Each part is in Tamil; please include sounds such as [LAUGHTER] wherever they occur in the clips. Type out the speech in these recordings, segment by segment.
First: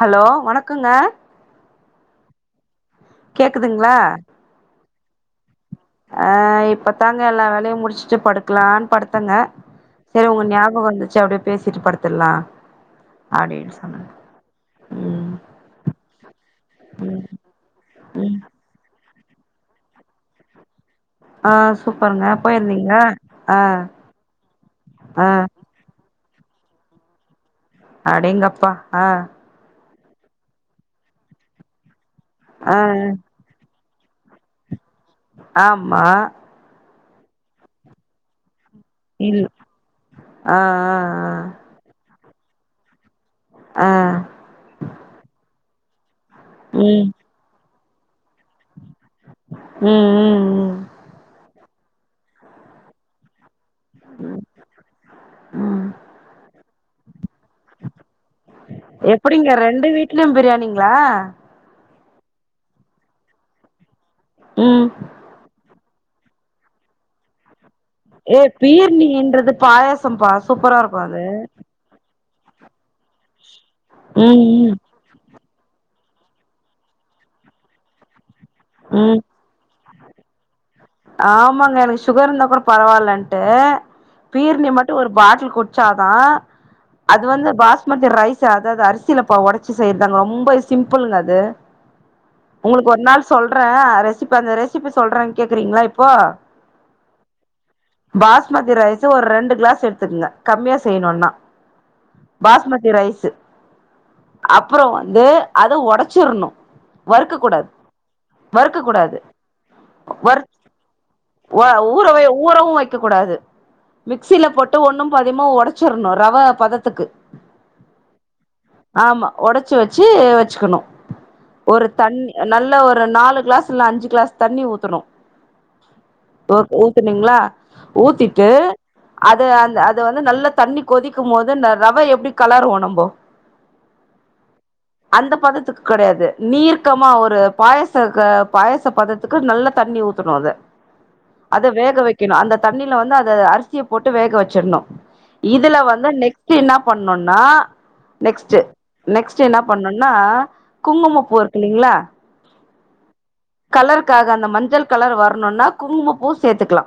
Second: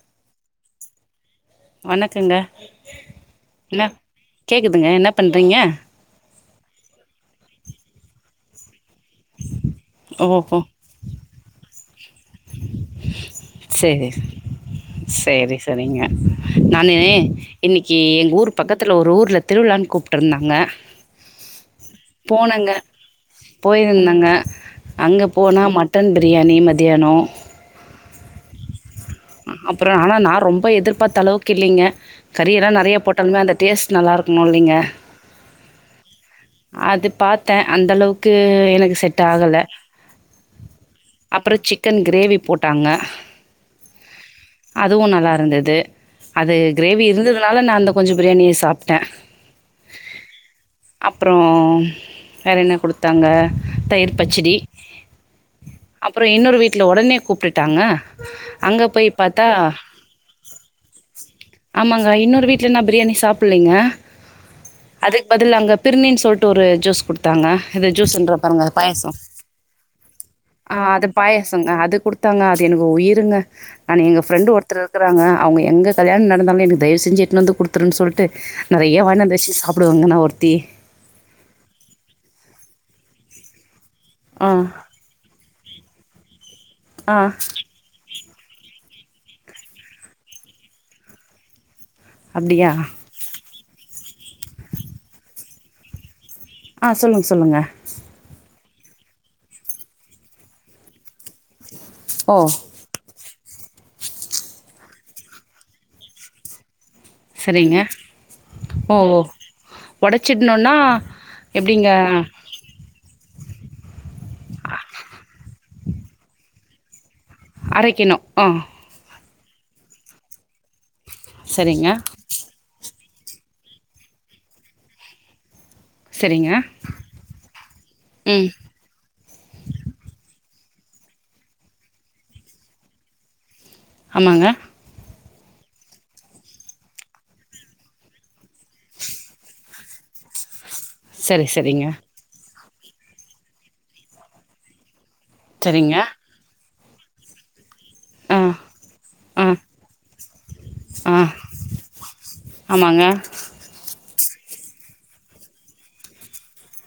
ஹலோ வணக்கொங்க வணக்கங்க என்ன கேக்குதுங்களா கேக்குதுங்க என்ன பண்றீங்க ஆ இப்ப தாங்க எல்லா வேலையு முடிஷ்ட்டு படுக்குலான் படுத் தங்க செரி உங்க ஓஹோ ஞாபகொ வந்துச்சி அப்டியே பேசிட்டு படுத் சேரி ம் சேரி செரிங்க நானு இன்னக்கி ம் எங்க ம் ஊரு பக்கத்துல ஒரு ஊர் ல திருவிழான் கூப்ட்டுருந்தாங்க ஆ சூப்பருங்க போனங்க போயிருந்தீங்க ஆ போயிருந்தங்க அங்க ஆ போனா மட்டன் பி ரியாணி மதியாணொ அடேங்கப்பா அ ப்றோ ஆனா நா ரொம்ப எதிர்பாத்தளவுக்கு இல்லெங்க கறியெல்லா ஆ நெறையா போட்டாலுமே அந்த டேஸ் டு நல்லா இருக்ணுல்லைங்க ஆம்மா அது பாத்த அந்தளவுக்கு எனக் கு செட் இல் ஆகல ஆ அப்றொ சிக்கன் க்ரேவி போட்டாங்க ஆ ஆ அதுவு நல்லா இருந்தது அது க்ரேவி ம் இருந்ததுனால நா அந்த பிரியாணி சாப்ட்டே ம் ம் ம் அப்றோ வேற என்ன குடுத்தாங்க தயிர் பச்சிடி ம் அப்றோ இன்னோரு வீட் ல ஒடனே கூப்ட்டுட்டாங்க அங்க போய் பாத்தா எப்படிங்க ரெண்டு வீட்லயு பிரியாணிங்ளா ஆமாங்க இன்னோரு வீட்ல இன்னு பிரியாணி சாப்பிட்லீங்க ம் அதுக் பதில் அங்க பிருணி சொல்ட்டு ஒரு ஜூஸ் குடுத்தாங்க இது ஜூஸ்ன்ற ஏ பாருங்க பாயாசம். பீர்ணீன்றது பாயசம்ப்பா சூப்பரா இருக்கு அது தாங்க அது எனக்கு உயிருங் ஆனா எங்க ம் ஃப்ரெண்டு் ஒருத்தர் இருக்கறாங்க அவங்க எங்க கல்யாண் நடந்தாலுமே எனக்கு தயவு செஞ்சு எடுத்துனு வந்து குடுத்துருன் சொல்ட்டு நெறைய ம் வாங்கினு வந்து வச்சு சாப்டுவாங்க நா ஒருத்தி ஆமாங்க எனக்கு சுகர் இருந்தா கூட பரவால் லன்ட்டு ஆ பீர்ணி மட்டு ஒரு பாட்டில் குட்ச்சா தா ஆ அது வந்து பாஸ்மதி ரைஸு அதாது அரி சிலப்போ ஒடச்சி செய்றாங்க ரொம்ப சிம்பிளுங்க அது அப்டியா உங்களுக்கு ஒரு நாள் சொல்றே ரெசிப்பி அந்த ரெசிப்பி சொல்றே கேக்கறீங்களா இப்போ ஆ சொல்லுங் சொல்லுங்க பாஸ்மதி ரைஸ் ஒரு ரெண்டு கிளாஸ் எடுத்துக்ங்க கம்மியா செய்யனுன்னா ஓ பாஸ்மதி ரைஸு அப்பறோ வந்து அத ஒடச்சிர்னு வறுக்க கூடாத் சரிங்க வறுக்க ஓ கூடாது ஓ வறுக் ஒடச்சிட்ணுன்னா வ எப்டிங்க ஊறவே ஊறவு வைக்க கூடாது மிக்ஸில போட்டு ஒன்னும் பாதியுமா ஒடச்சிர்னு ரவ பதத்துக்கு அரைக்கனு ஆ ஒடச்சி வச்சி வச்சுக்கனு ஒரு சரிங்க தண்ணி நல்ல ஒ ரு நாலு கிளாஸ் இல்ல அஞ்சு கிளாஸ் தண்ணி ஊத்தனு சரிங்க உ ஊத்துனீங்களா ஊத்திட்டு ம் அது அந்த அத வந்து நல்ல தண்ணி கொதிக்கும் போது ந ரவ எப்டி கலருவோ நம்போ ஆமாங்க அந்த பதத்துக் கடையாது நீர்க்கமா ஒரு பாயச துக்கு பாயச பதத்துக்கு நல்லா தண்ணி ஊத்தணு அத சரி அத சரிங்க வேக வெக்கெணு அந்த தண்ணில வந்து அத அரிசிய போட்டு வேக வெச்சிர்ணு இதுல சரிங்க வந்து நெக்ஸ்ட்டு என்னாப் பண்ணுன்னா ஆ நெக்ஸ்ட்டு நெக்ஸ்ட்டு ஆ என்னாப் பண்ணுன்னா ஆ குங்குமப் பூ இருக்குல்லிங்ளா ஆமாங்க கலருக்காக அந்த மஞ்சள் கலர் வர்ணுன்னா குங்குமப்பூவு சேத்துக்லா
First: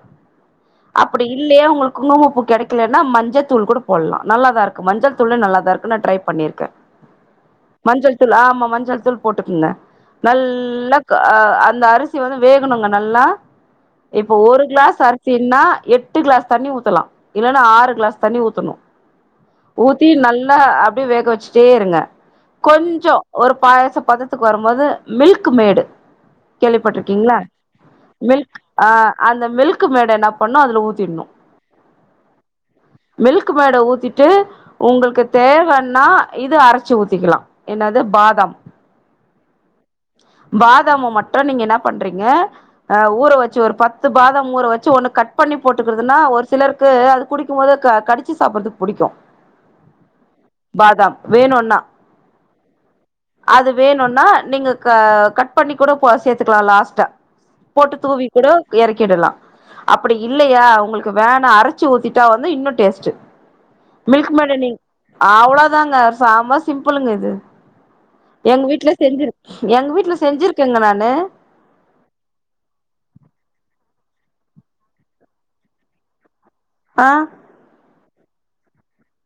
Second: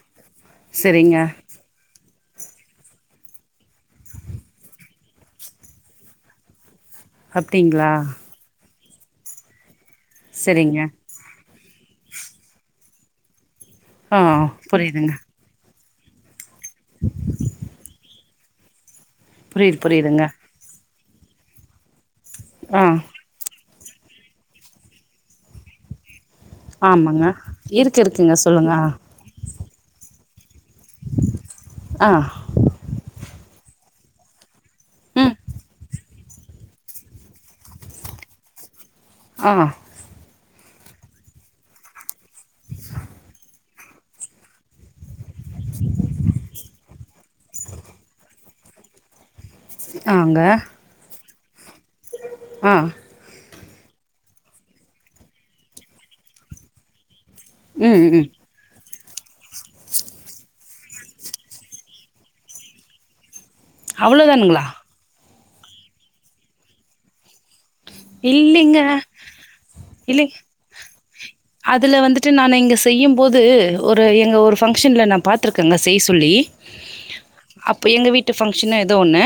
சரிங்க அப்டி இல்லயா உங்களுக் குங்குமப்பூ கெடைக்லேன்னா மஞ்சத்தூள் கூட போட்லா நல்லாதா இருக்கு மஞ்சள் தூளே நல்லாதா இருக்கு நா ட்ரை பண்ணிருக்க அப்டிங்களா மஞ்சள் தூள் ஆமா மஞ்சள் தூள் போட்டுக்குங்க சரிங்க நல்லா ஆ அந்த அரிசி வந்து வேகணுங்க நல்லா ஆ இப்போ ஒரு க்ளாஸ் புரியுதுங்க அரிசின்னா எட்டு க்ளாஸ் தண்ணி ஊத்தலா இல்லனா ஆறு க்ளாஸ் தண்ணி ஊத்தணு புரியுது ஊத்தி புரியுதுங்க நல்லா அ அப்டியே வேக வெச்சிட்டே இருங்க ஆ கொஞ்சொ ஒரு பாயச பதத்துக்கு வரும்போது மில்க் மேடு ஆமாங்க கேள்விப்பட்ருக்கீங்ளா இருக்கு இருக்குங்க மில்க் சொல்லுங்க ஆ அந்த மில்க் க்கு மேட என்னாப் பண்ணு அதுல ஊத்திட்ணு ஆ மில்க் மேட ஊத்திட்டு உங்களுக்கு ம் தேவன்னா இது அரச்சி ஊத்திக்கிலா என்னது பாதாம் அ பாத் தாம மட்டு நீங்க என்னா பண்றீங்க அ ஊற வச்சு ஒரு பத்து பாதாம் ஊற வச்சு ஒண்ணு கட் பண்ணி போட்டுக்குறதுன்னா ஒரு சிலருக்கு அது குடிக்கும் போது க கடிச்சி சாப்புர்றதுக்கு புடிக்கு ஆங்க பாதாம் வேணுன்னா அ அது வேணுன்னா நீங்க க கட் பண்ணி கூட போ சேத்துக்கலா லாஸ்ட்டா போட்டு ம் தூவி ம் கூட எறக் கிடலா அப்டி இல்லையா உங்களுக்கு வேணா அரச்சி ஊத்திட்டா வந்து இன்னு டேஸ்ட்டு அவ்வளோ தானுங்களா அவ்வளோதாங்க செம்ம சிம்பிளுங்க இது எங்க இல்லைங்க வீட்டல செஞ்சு எங்க வீட்ல இல்லை செஞ்சிரு அதுல வந்துட்டு நானு இங்க செய்யும் போது ஒரு எங்க ஒரு ஃபங்க்ஷன்ல நா பாத்துருக்கேங்க செய்ய சொல்லி ஆ அப்ப எங்க வீட் ட்டு ஃபங்க்ஷன் ஏதோ ஒன்னு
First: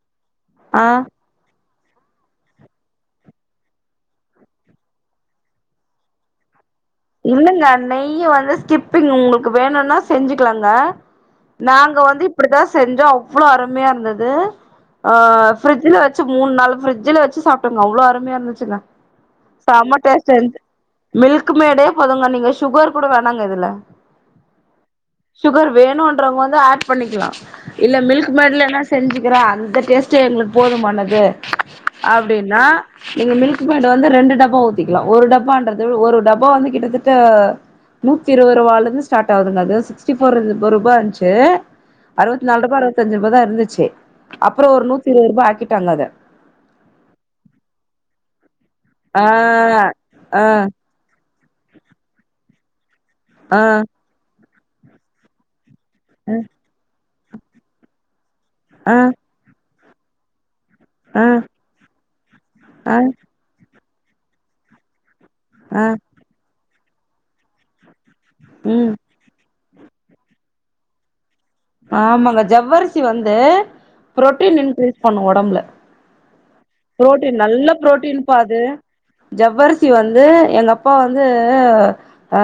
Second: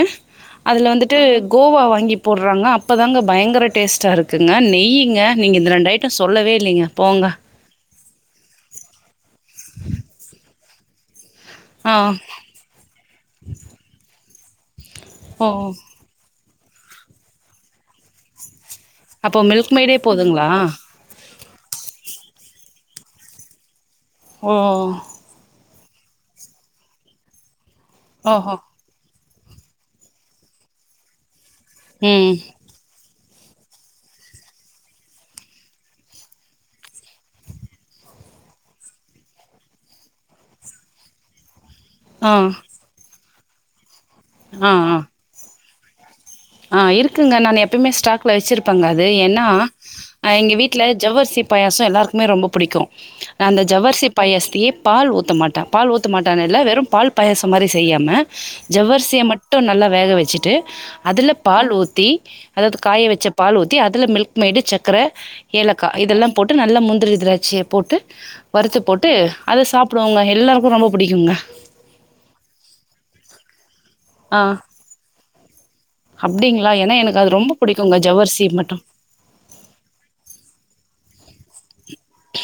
ஆ அதுல வந்துட்டு கோவா வாங்கி போடுறாங்க அப்போதாங்க பயங்கர டேஸ்ட்டா இருக்குங்க நெய்ங்க நீங்க இந்த ரெண்டு ஐட்டம் சொல்லவே இல்லைங்க போங்க இல்லங்க நெய்ய வந்து ஸ்கிப்பிங் உங்களுக் வேணுனா செஞ்சுக்கலாங்க ஆ நாங்க வந்து இப்படித்தா செஞ்சோ அவ்வளோ அருமையா இருந்தது ஆ ஓ ப்ரிட்ஜ்ல வச்சு மூணு நாள் ப்ரிட்ஜல வச்சு சாப்டோங்க அவ்ளோ அருமையா இருந்துச்சுங்க அப்போ மில்க் செம்ம மெய்டே டேஸ்ட்டா போதுங்களா இருஞ்சு மில்க் மேடு போதுங்க நீங்க சுகர் கூட வேணாங்க இதுல ஓ சுகர் வேணுன்றவங்க வந்து ஆட் பண்ணிக்கலா இல்ல மில்க் ஓஹோ மேட்லனா செஞ்சு கிற அந்த டேஸ்ட்டே எங்களுக்கு போதுமானது ம் அப்டின்னா நீங்க மில்க் மேட வந்து ரெண்டு டப்பா ஊத்திக்கலா ஒரு டப்பான்றது ஒரு டப்பா வந்து கிட்ட தட்ட நூத்தி இருபது ரூபால இருந்து ஸ்டார்ட் ஆகுதுங்க அது சிக்ஸ்டி ஃபோர் ரூபா இருந்துச்சு ஆ அறுவத்தி நாலு ரூபா அறுவத்தஞ்சு இவ்ளோ தா இருந்துச்சு அப்புறோ ஆ ஒரு ஆ நுத்தி இருவது ரூபா ஆக்கி டாங்க அத ஆ இருக்குங்க நான் எப்பயமே ஸ்டாக்ல வச்சிருப் பங்க அது ஆ ஏன்னா ஆ எங்க வீட்ல ஜவ்வரிசிப் பாயாசம் எல்லாருக்குமே ரொம்ப புடிக்கு நா ஆ அந்த ஜவ்வரிசி பாயஸ் தே பால் ஊத்தமாட்டா பால் ஊத்த மாட்டாங்க இதுல வெறும் பால் பாயசம் மாரி செய்யாம ஆ ஆ ஜவ்வரிசிய மட்டு நல்லா வேக வெச்சிட்டு ஆ அதுல பால் ஊத்தி அதாது ஆ காய வச்ச பால் ஊத் தி அதுல மில்க் மேடு சக்கர ஆ ஏலக்க இதெல்லாம் போட்டு நல்லா முந் ந்திரி திராட்சிய போட்டு வறுத்து ம் போட்டு அத சாப்டுவோங்க எல்லாருக்கு ரொம்ப பிடிக்குங்க ஆமாங்க ஜவ்வரிசி வந்து ஆ. புரோட்டீன் இன்கிரீஸ் பண்ணு ஒடம்புல அப்டிங்களா? ஏன்னா எனக்கு அது புரோட்டீன் ரொம்ப நல்ல புடிக்குங்க புரோட்டீன்பா ஜவ்வரிசி அது மட்டும். ஜவ்வரிசி வந்து எங்க அ போ வந்து அ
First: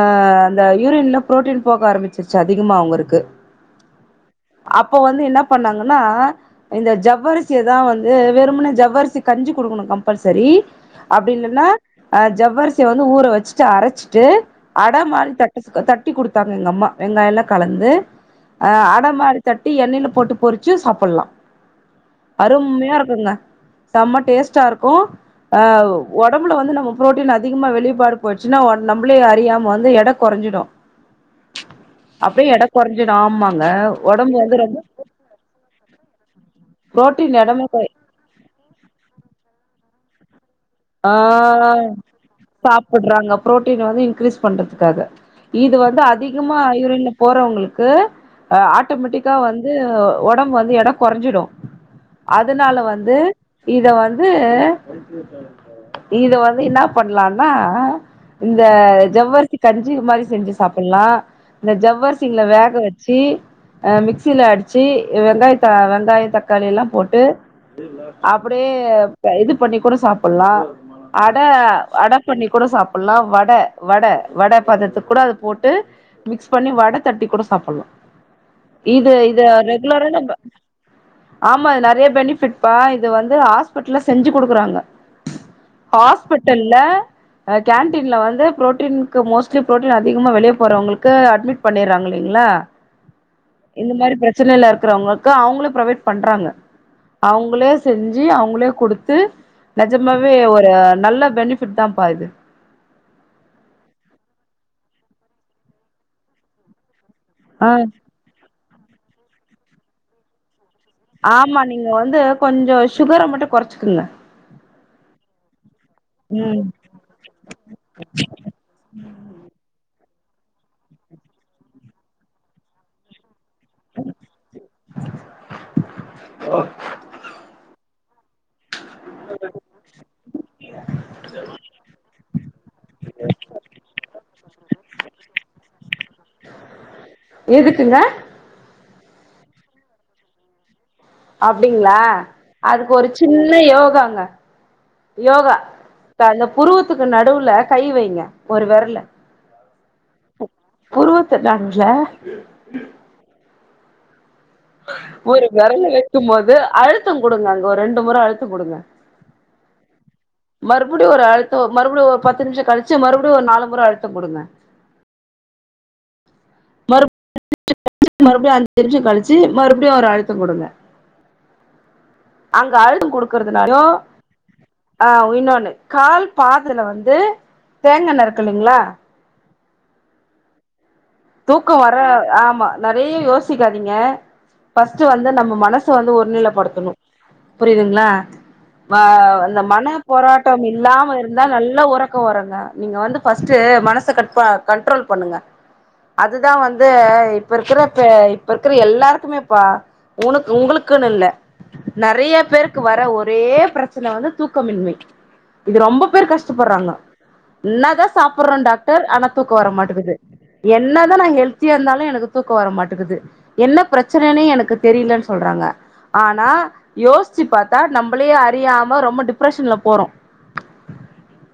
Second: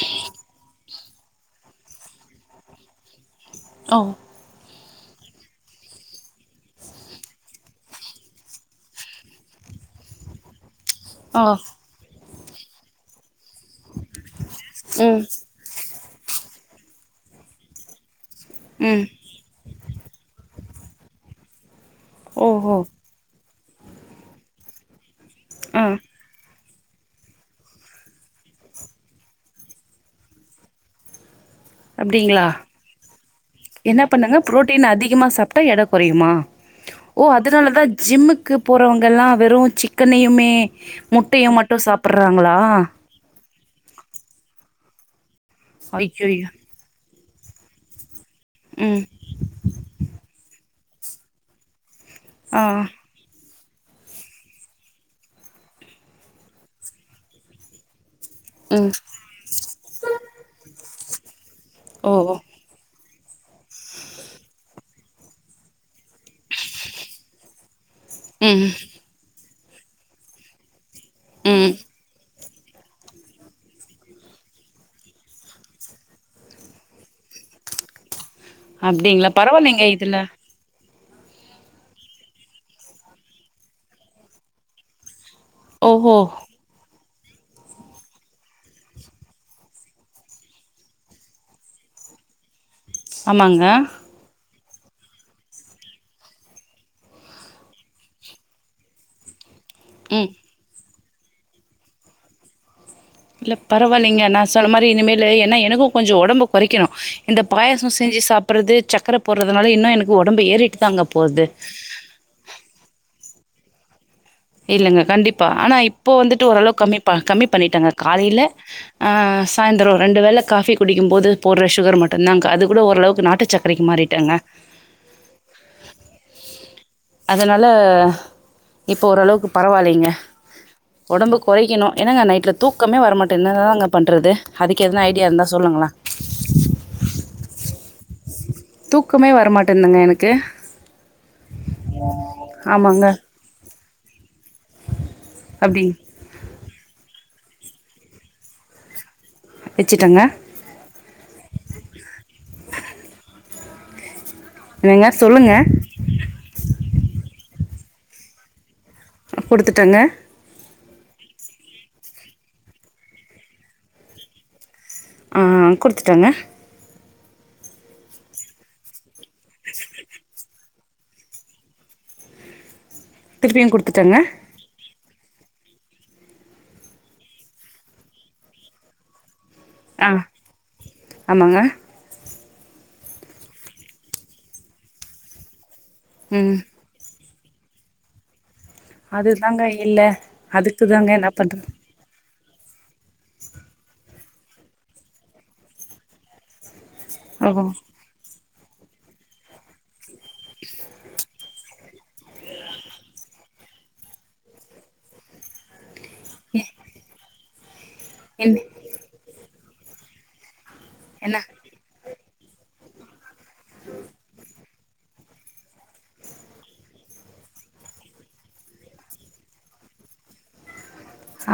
அந்த யூரின்ல பு்ரோட்டீன் போக ஆரம்பிச்சிருச்சு அதிகமா அவுங்கருக்கு ஓ அப்போ வந்து என்ன பண்ணாங்கன்னா இந்த ஜவ்வரிசியதா வந்து வெறுமுன்னே ஜவ்வரிசி கஞ்சு கொடுக்கணு கம்பல்சரி அப்டி ஓ! இல்லன்னா அ ஜவ்வரிசிய வந்து ஊரவச்சி சி அரச்சிட்டு அட ம் மாறி தட்ட சோக தட் ட்டி கொடுத்தாங்க எங்கம்மா வெங்காயோலா கலந்து ஆ ஆ ம் ந்த மாரி தட்டி எண்ணில போட்டு போரிச் சு சாப்பலா ஓஹோ அருமையா இருக்குங்க செம்ம டேஸ்டா இருக்கு ஆ ஒடம்புல வந்து நம்ம பு்ரோட்டீன் அதிகமா வெளியப்பாடு போச்சுன்னா ஒன் நம்மளே அறியாம வந்து எட குறஞ்சிடு அப்டிங்களா அப்படியே எட குறைஞ்சிடு ஆமாங்க என்ன ஒடம்பு பண்ணுங்க வந்து ரொம்ப ப்ரோட்டீன் அதிகமா சாப்ட்டா எட குறையுமா ஓ புரோட்டீன் எடமே அதனாலதா போய் ஜிம்முக்கு போறவங்க எல்லா வெறு சிக்கனையுமே ஆ முட்டையு மட்டு சாப்புட்றாங்களா சாப்புடுறாங்க பு்ரோட்டீன் வந்து இன்கிரீஸ் பண்றதுக்காக இது வந்து ஐய்யய்யோ அதிகமா இரல போறவங்களுக்கு ம் ஆட்டோமேட்டிக்கா வந்து ஒடம்பு வந்து எட கொரஞ்சிடு ஆ அதனால வந்து இத வந்து இத வந்து என்ன பண்லான்னா இந்த ம் ஜவ்வர்சி கஞ்சி மாரி செஞ்சு சாப்பலா இந்த ஓ ஓ ஜவ்வர்சிங்ல வேகவச் சு மிக்சில அடிச்சு வெங்காயத்த வெங்காயோ தக்காளிலா போட்டு ம் அப்டியே இது பண்ணி கூட சாப் பல்லா அட ம் அட பண்ணி கூட சாப்பல்ல வட வட வட பாதத்து கூட அது போட்டு மிக்ஸ் பண்ணி வட தட்டி கூட சாப்பல்ல இது அப்டிங்களா இது பரவாயில்லைங்க ரெகுலரா இதுல நம்ம ஆமா இது நிறைய பெனிஃபிட் பா இது வந்து ஹாஸ்பிட்ல்ல செஞ்சு குடுக்குறாங்க ஓஹோ ஹாஸ்பிட்டல்ல ஹ கேண்டடீன்ல வந்து புரோட்டீன்க்கு மோஸ்ட்லி புரோட்டீன் அதிகமா வெளிய போறவங்களுக்கு அட்மிட் பண்ணிறாங்க இல்லைங்ளா ஆமாங்க இந்த மாரி பிரச்சனைலரு க்றவங்களுக்க அவுங்களே ப்ரொவைட் பண்றாங்க அவுங்களே செஞ்சு அவுங்களே கொடுத்து ம் ஜம்மாவே ஒரு நல்ல பெனிஃபிட்தாப்பா இது இல்ல பரவாலைங்க நா சொன்ன மாரி இனிமேலு என்னா எனக்கு கொஞ்சோ ஒடம்பு கொறைக்கணு இந்த ஆ பாயசோ செஞ்சு சாப் ப்புறது சக்கர போட்றதுனால இன்னு எனக்கு ஒடம்பு ஏறி ஆமா நீங்க வந்து கொஞ்சோ சுகர மட்டு கொறச்சுக்குங்க இல்லங்க கண்டிப்பா ஆனா இப்போ வந்துட்டு ம் ஓரளவ்க் கம்மி ப கம்மி பண்ணிட்டங்க காலையில ஆ சாய்ந்ரொ ரெண்டு வேல காஃபி குடிக்கு போது போடுற சுகர் மட்டுதாக்க அது கூடஓளவுக் நாட்டு சக் கரைக்கு மாறிட்டங்க அதனால இப்போ ஓரளவுக்கு பரவாலைங்க ஒடம்பு குறைக்கணு ஏன்னங்க நைட்ல தூக்கமே வரமாட்ந்து என்னதாங்க பண்றது அதுக்கு எதன ஐடியா இருந்தா சொல்லுங்ளே எதுக்குங்க தூக்கமே வரமாட்டுதுங்க எனக்கு அப்டிங்ளா அதுக்கு ஆமாங்க ஒரு சின்ன யோகாங்க யோகா அப்படி ட அந்த புருவத்துக்கு ந டுவுல கை வைங்க ஒரு வெரல்ல வச்சுட்டேங்க புருவத்து நடுவுல என்னங்க ஒரு சொல்லுங்க விரல் வைக்கும் போது அழுத்த கொடுங்க ஒரு ரெண்டு முற அழுத்து கொடுங்க குடுத்துட்டங்க மறுபடியு ஒரு அழுத்த மறுபடியு ஒரு பத்து நிமிஷ கழிச்சு மறுபடியு ஒரு நாலு முறை அழுத்த கொடுங்க ஆ குடுத்துட்டங்க மறுப மறுபடியு அந்த தெரிஞ்ச கால வெ ச்சு மறுபடியு ஒரு அழுத்த குடுங்க அங்க ஆழுது திருப்பியு குடுத்துட்டாங்க ஆ இன்னோன்னு கால் பாதுல வந்து தேங்கெண்ண இருக்குல்லிங்ளா ஆஹ் தூக்கம் வர ஆம் நறைய யோசிக்காதீங்க ஃபர்ஸ்ட் வந்து நம்ம மனசு [UNINTELLIGIBLE] வந்து ஒரு ம் நிலைப்படுத்தணு புரியுதுங்களா ஆஹ் இந்த அதுதாங்க மன இல்ல போராட்டம் அதுக்கு தாங்க இல்லாம என்ன இருந்தா பண்றது நல்லா உறக்க வரு ல நீங்க வந்து ஃபர்ஸ்ட் மனச கட்ப கண்ட்ரோல் பண்ணுங்க அதுதான் வந்து து இ ஓ இப்ப இருக்கிற இப் இருக்கிற எல்லாருக்குமேப்ப உனக்கு உங்களுக்குன்னு இல்ல நறைய பேருக்கு வர ஒரே பிரச்சனை வந்து தூக்கமின்மை இது ரொம்ப பேர் கஷ்டப்படுறாங்க [UNINTELLIGIBLE] இத சாப்பிடடுறேன் டாக்டர் ஆன தூக் தூக்க வரமாட்டேங்கது என் என்ன தான் நான் ஹெல்தியா இருந்தாலும் எனக் தூக்க வர மாட்டேங்குது என்ன பிரச்சனைன்னே எனக்கு தெரியலன்னு சொல்றாங்க ஆனா யோசிச்சு பார்த்தா நம்மளே அறியாம ரொம்ப டிப்ரஷன்ல போறோம்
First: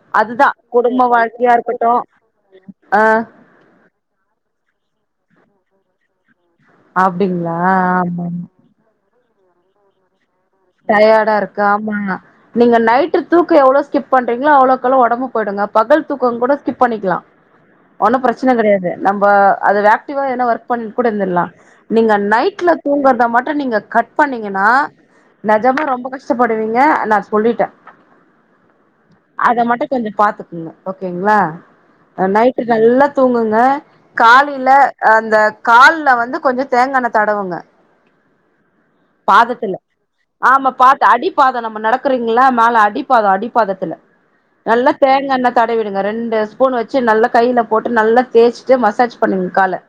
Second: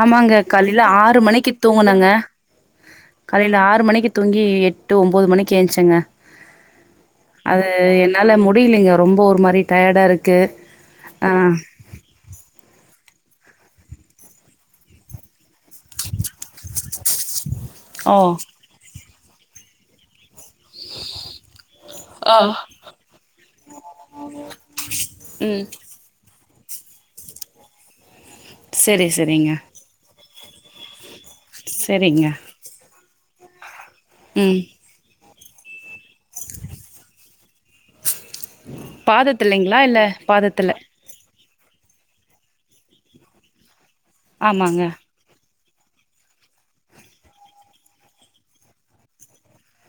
ஆமாங்க காலையில ஆறு மணிக்கு வாழ்க்கையா இருக்கட்டு தூங்குனங்க ஆ காலையில ஆறு மணிக்கு தூங்கி எட்டு ஒன்பது மணிக்கு ஏந்திச்சங்க அப்டிங்களா அது ஆமா என்னால முடியலைங்க ரொம்ப ஒரு மாரி டயாடா இருக் டயார்டா இருக்க ஆமா நீங்க நைட் தூக்கம் எவ்ளோ ஸ்கிப் பண்றீங்களோ அவ்ளோகு அவ்ளோ உடம்பு போயிடுங்க பகல் தூக்கம் கூட ஸ்கிப் பண்ணிக்கலாம் ஓ ஒண்ணும் பிரச்சனை கிடையாது நம்ம ப்பா அது ஆக்டிவா என்ன ஒர்க் பண்ண கூட இருந்திரலாம் நீங்க ஆ நைட்ல தூங்குறத மட்டும் நீங்க கட் பண்ணீங்கன்னா ம் நெஜமா ரொம்ப கஷ்டப் படுவிங்க நா சொல்லிட்டே சரி சரிங்க அத மட்டு கொஞ்சொ பாத்துக் இல்ல ஓக் கேங்ளா சரிங்க அ நைட்டு நல்லா தூங்குங்க ம் காலைல அந்த கால்ல வந்து கொஞ்சொ தேங்காண்ண தடவுங்க பாதத்துல பாதத்துல்லைங்ளா இல் ஆமா பாத்து அடிப் பாதோ நம்ம நடக்குறிங்ள மேல அடிப்பாதோ அடிப்பாதத்துல ஆமாங்க நல்லா தேங்காண்ண தடவிடுங்க ரெண்டு ஸ்பூன் வச்சு நல்லா கையில போட்டு நல்லா தேச்சிட்டு மசாஜ் பண்ணுங்க கால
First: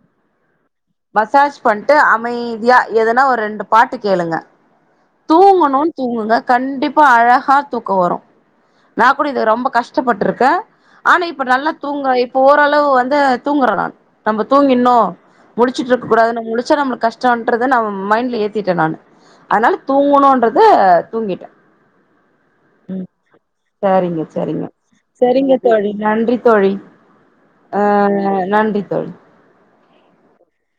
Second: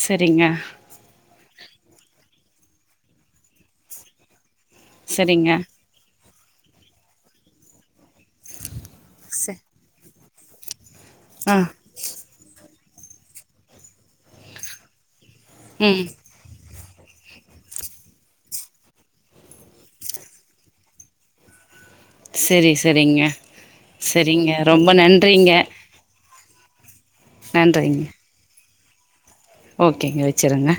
செரிங்க மசாஜ் பண்ட்டு அமைதியா எதுனா ஒரு ரெண்டு பாட்டுக் கேளுங்க சரிங்க தூங்கணூன் தூங்குங்க கண்டிப்பா அழகா தூக்கொ வரூ நாக்கூட இது ரொம்ப கஷ்டப்பட்ருக் க ஆனா இப்ப ஆ நல்லா தூங்ற இப்ப ஓரள் ளவு வந்து ‌தூங்குற நான் நம்ம தூங்கிற்னூ ம் முழிச்சிட்டுருக்க கூடாதுனு முழிச்சா நம்ளுக் கஷ்டோன்றத நா மைண்ட்ல ஏத்திட்டே நானு அதனால தூங்கணூன்றது தூங்கிட்டே செரி செரிங்க சரிங்க செரிங்க சரிங்க ரொம்ப சரிங்க நன்றிங்க தோழி நன்றி தோழி நன்றிங்க ஆஹ் நன்றி தோழி ஓகேங்க வெச்சிருங்க